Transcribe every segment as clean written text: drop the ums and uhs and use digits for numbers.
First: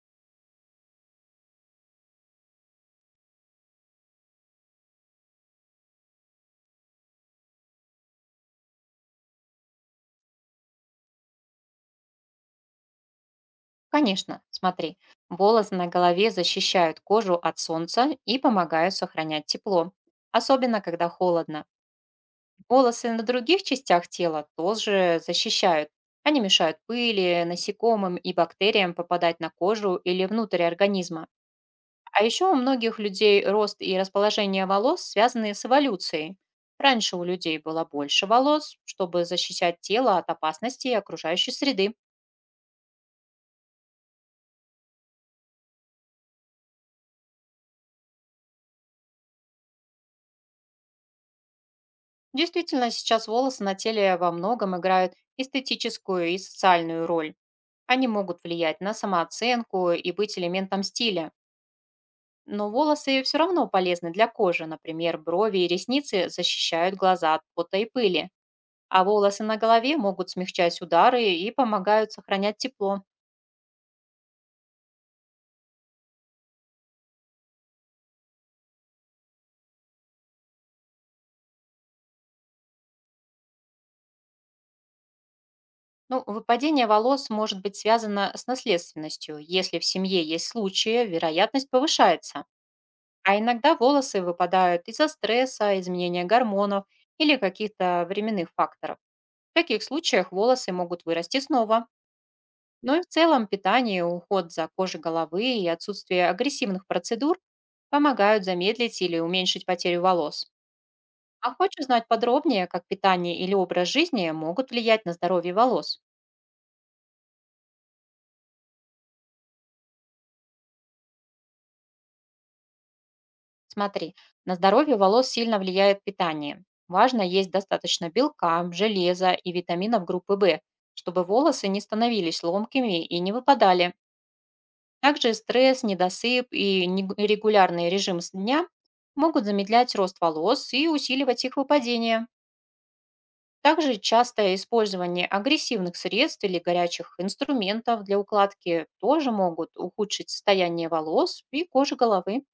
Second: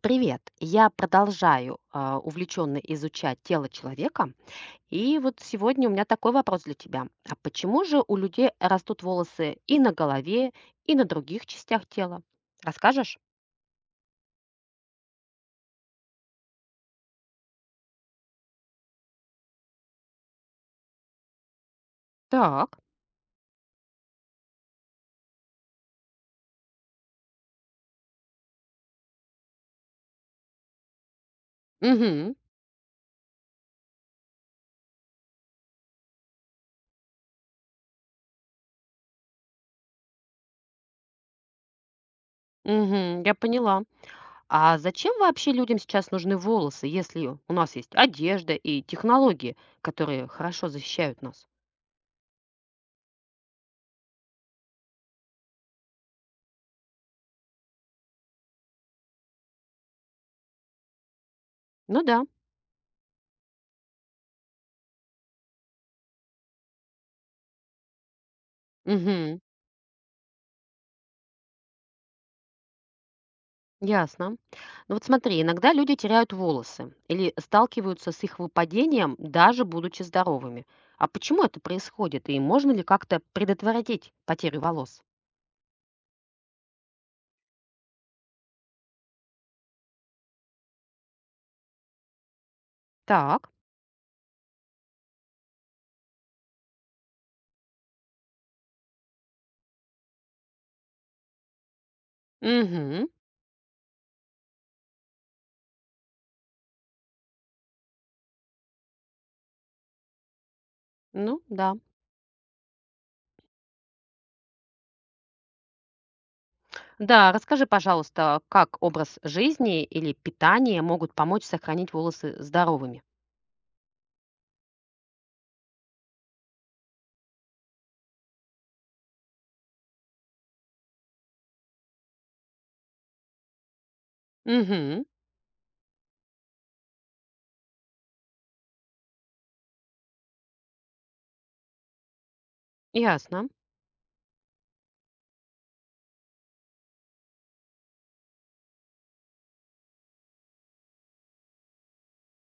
Привет! Я продолжаю увлеченно изучать тело человека. И вот сегодня у меня такой вопрос для тебя. А почему же у людей растут волосы и на голове, и на других частях тела? Расскажешь? Конечно, смотри, волосы на голове защищают кожу от солнца и помогают сохранять тепло, особенно когда холодно. Так. Волосы на других частях тела тоже защищают. Они мешают пыли, насекомым и бактериям попадать на кожу или внутрь организма. А Угу. еще у многих людей рост и расположение волос связаны с эволюцией. Раньше у людей было больше волос, чтобы защищать тело от опасностей окружающей среды. Угу. Я поняла. А зачем вообще людям сейчас нужны волосы, если у нас есть одежда и технологии, которые хорошо защищают нас? Действительно, сейчас волосы на теле во многом играют эстетическую и социальную роль. Они могут влиять на самооценку и быть элементом стиля. Ну да. Но волосы все равно полезны для кожи. Например, брови и ресницы защищают глаза от пота и пыли. А Угу. волосы на голове могут смягчать удары и помогают сохранять тепло. Ясно. Ну вот смотри, иногда люди теряют волосы или сталкиваются с их выпадением, даже будучи здоровыми. А почему это происходит и можно ли как-то предотвратить потерю волос? Ну, выпадение волос может быть связано с наследственностью. Если в семье есть случаи, вероятность повышается. А Так. иногда волосы выпадают из-за стресса, изменения гормонов или каких-то временных факторов. В таких случаях волосы могут вырасти снова. Но и в Угу. целом питание, уход за кожей головы и отсутствие агрессивных процедур помогают замедлить или уменьшить потерю волос. Ну А да. хочешь знать подробнее, как питание или образ жизни могут влиять на здоровье волос? Да, расскажи, пожалуйста, как образ жизни или питание могут помочь сохранить волосы здоровыми? Смотри, на здоровье волос сильно влияет питание. Важно есть достаточно белка, железа и витаминов группы В, чтобы волосы не становились ломкими и не выпадали. Угу. Также стресс, недосып и регулярный режим с дня могут замедлять рост волос и усиливать их выпадение. Ясно. Также частое использование агрессивных средств или горячих инструментов для укладки тоже могут ухудшить состояние волос и кожи головы.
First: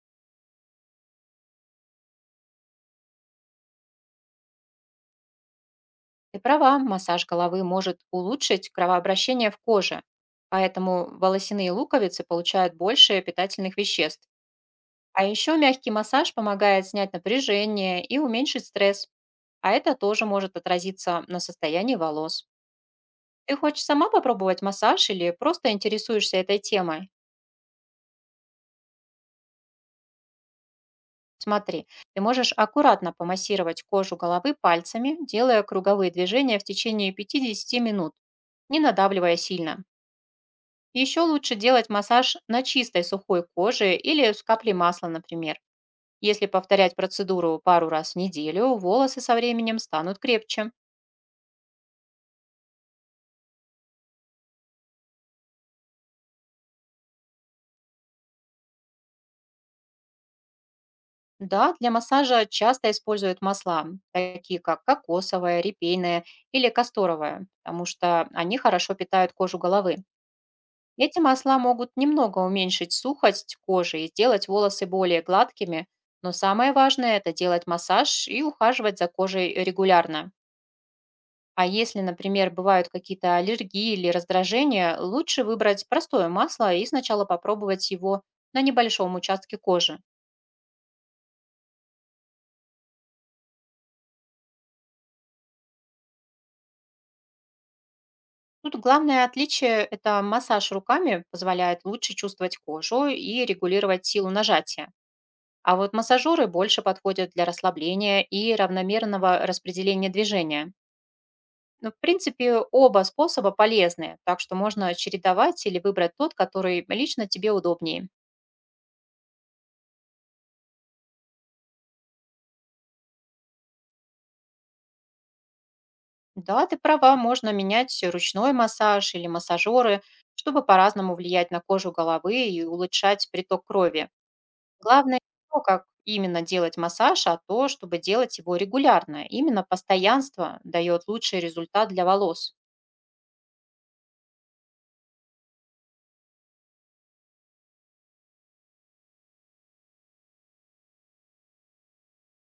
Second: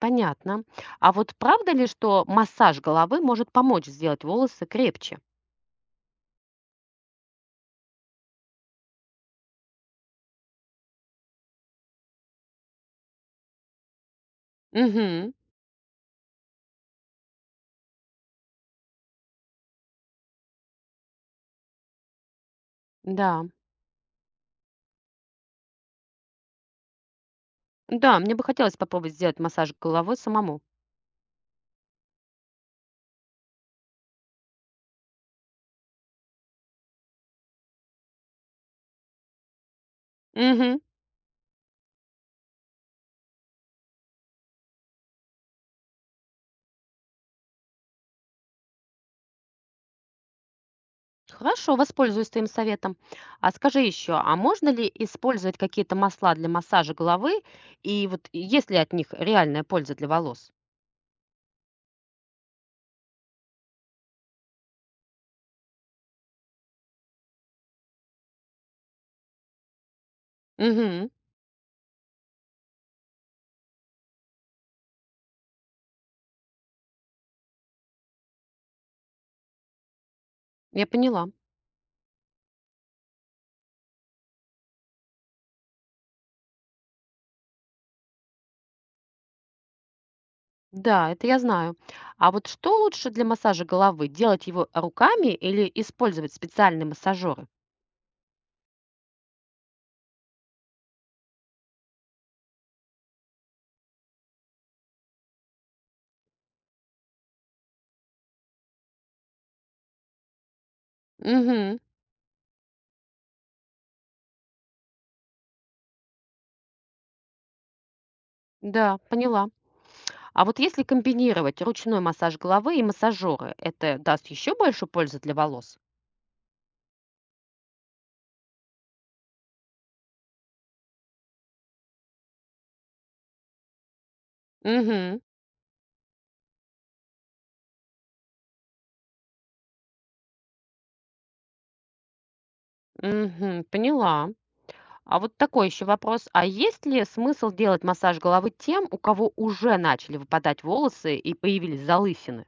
Понятно. А вот правда ли, что массаж головы может помочь сделать волосы крепче? Ты права, массаж головы может улучшить кровообращение в коже, поэтому волосяные луковицы получают больше питательных веществ. А Угу. еще мягкий массаж помогает снять напряжение и уменьшить стресс, а это тоже может отразиться на состоянии волос. Да. Ты хочешь сама попробовать массаж или просто интересуешься этой темой? Да, мне бы хотелось попробовать сделать массаж головы самому. Смотри, ты можешь аккуратно помассировать кожу головы пальцами, делая круговые движения в течение 50 минут, не надавливая сильно. Мгм. Еще лучше делать массаж на чистой сухой коже или с каплей масла, например. Если повторять процедуру пару раз в неделю, волосы со временем станут крепче. Хорошо, воспользуюсь твоим советом. А скажи еще, а можно ли использовать какие-то масла для массажа головы? И вот есть ли от них реальная польза для волос? Да, для массажа часто используют масла, такие как кокосовое, репейное или касторовое, потому что они хорошо питают кожу головы. Угу, Эти масла могут немного уменьшить сухость кожи и сделать волосы более гладкими, но самое важное — это делать массаж и ухаживать за кожей регулярно. я поняла. А если, например, бывают какие-то аллергии или раздражения, лучше выбрать простое масло и сначала попробовать его на небольшом участке кожи. Да, это я знаю. А вот что лучше для массажа головы? Делать его руками или использовать специальные массажеры? Тут главное отличие — это массаж руками позволяет лучше чувствовать кожу и регулировать силу нажатия. А вот массажеры больше подходят для расслабления и равномерного распределения движения. Угу, Но, в принципе, оба способа полезны, так что можно чередовать или выбрать тот, который лично тебе удобнее. да, поняла. А вот если комбинировать ручной массаж головы и массажеры, это даст еще больше пользы для волос? Да, ты права, можно менять ручной массаж или массажеры, чтобы по-разному влиять на кожу головы и улучшать приток крови. Главное Мгм, не то, как именно делать массаж, а то, чтобы делать его регулярно. Именно постоянство дает лучший результат для волос. мгм, поняла. А вот такой еще вопрос. А есть ли смысл делать массаж головы тем, у кого уже начали выпадать волосы и появились залысины?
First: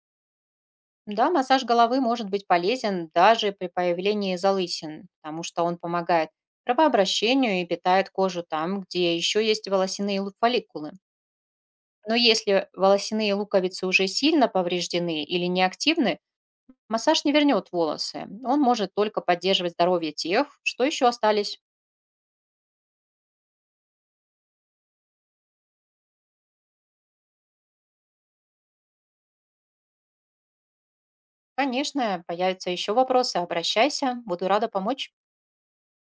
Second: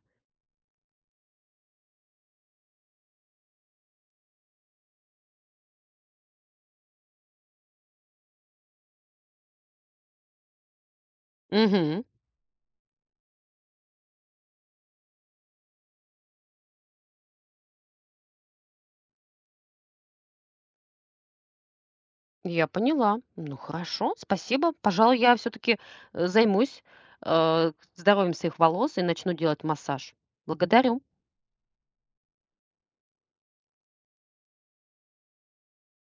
Да, массаж головы может быть полезен даже при появлении залысин, потому что он помогает кровообращению и питает кожу там, где еще есть волосяные фолликулы. Угу, Но если волосяные луковицы уже сильно повреждены или неактивны, массаж не вернет волосы. Он может только поддерживать здоровье тех, что еще остались. я поняла. Ну хорошо, спасибо. Пожалуй, я все-таки займусь здоровьем своих волос и начну делать массаж. Благодарю. Конечно, появятся еще вопросы, обращайся, буду рада помочь.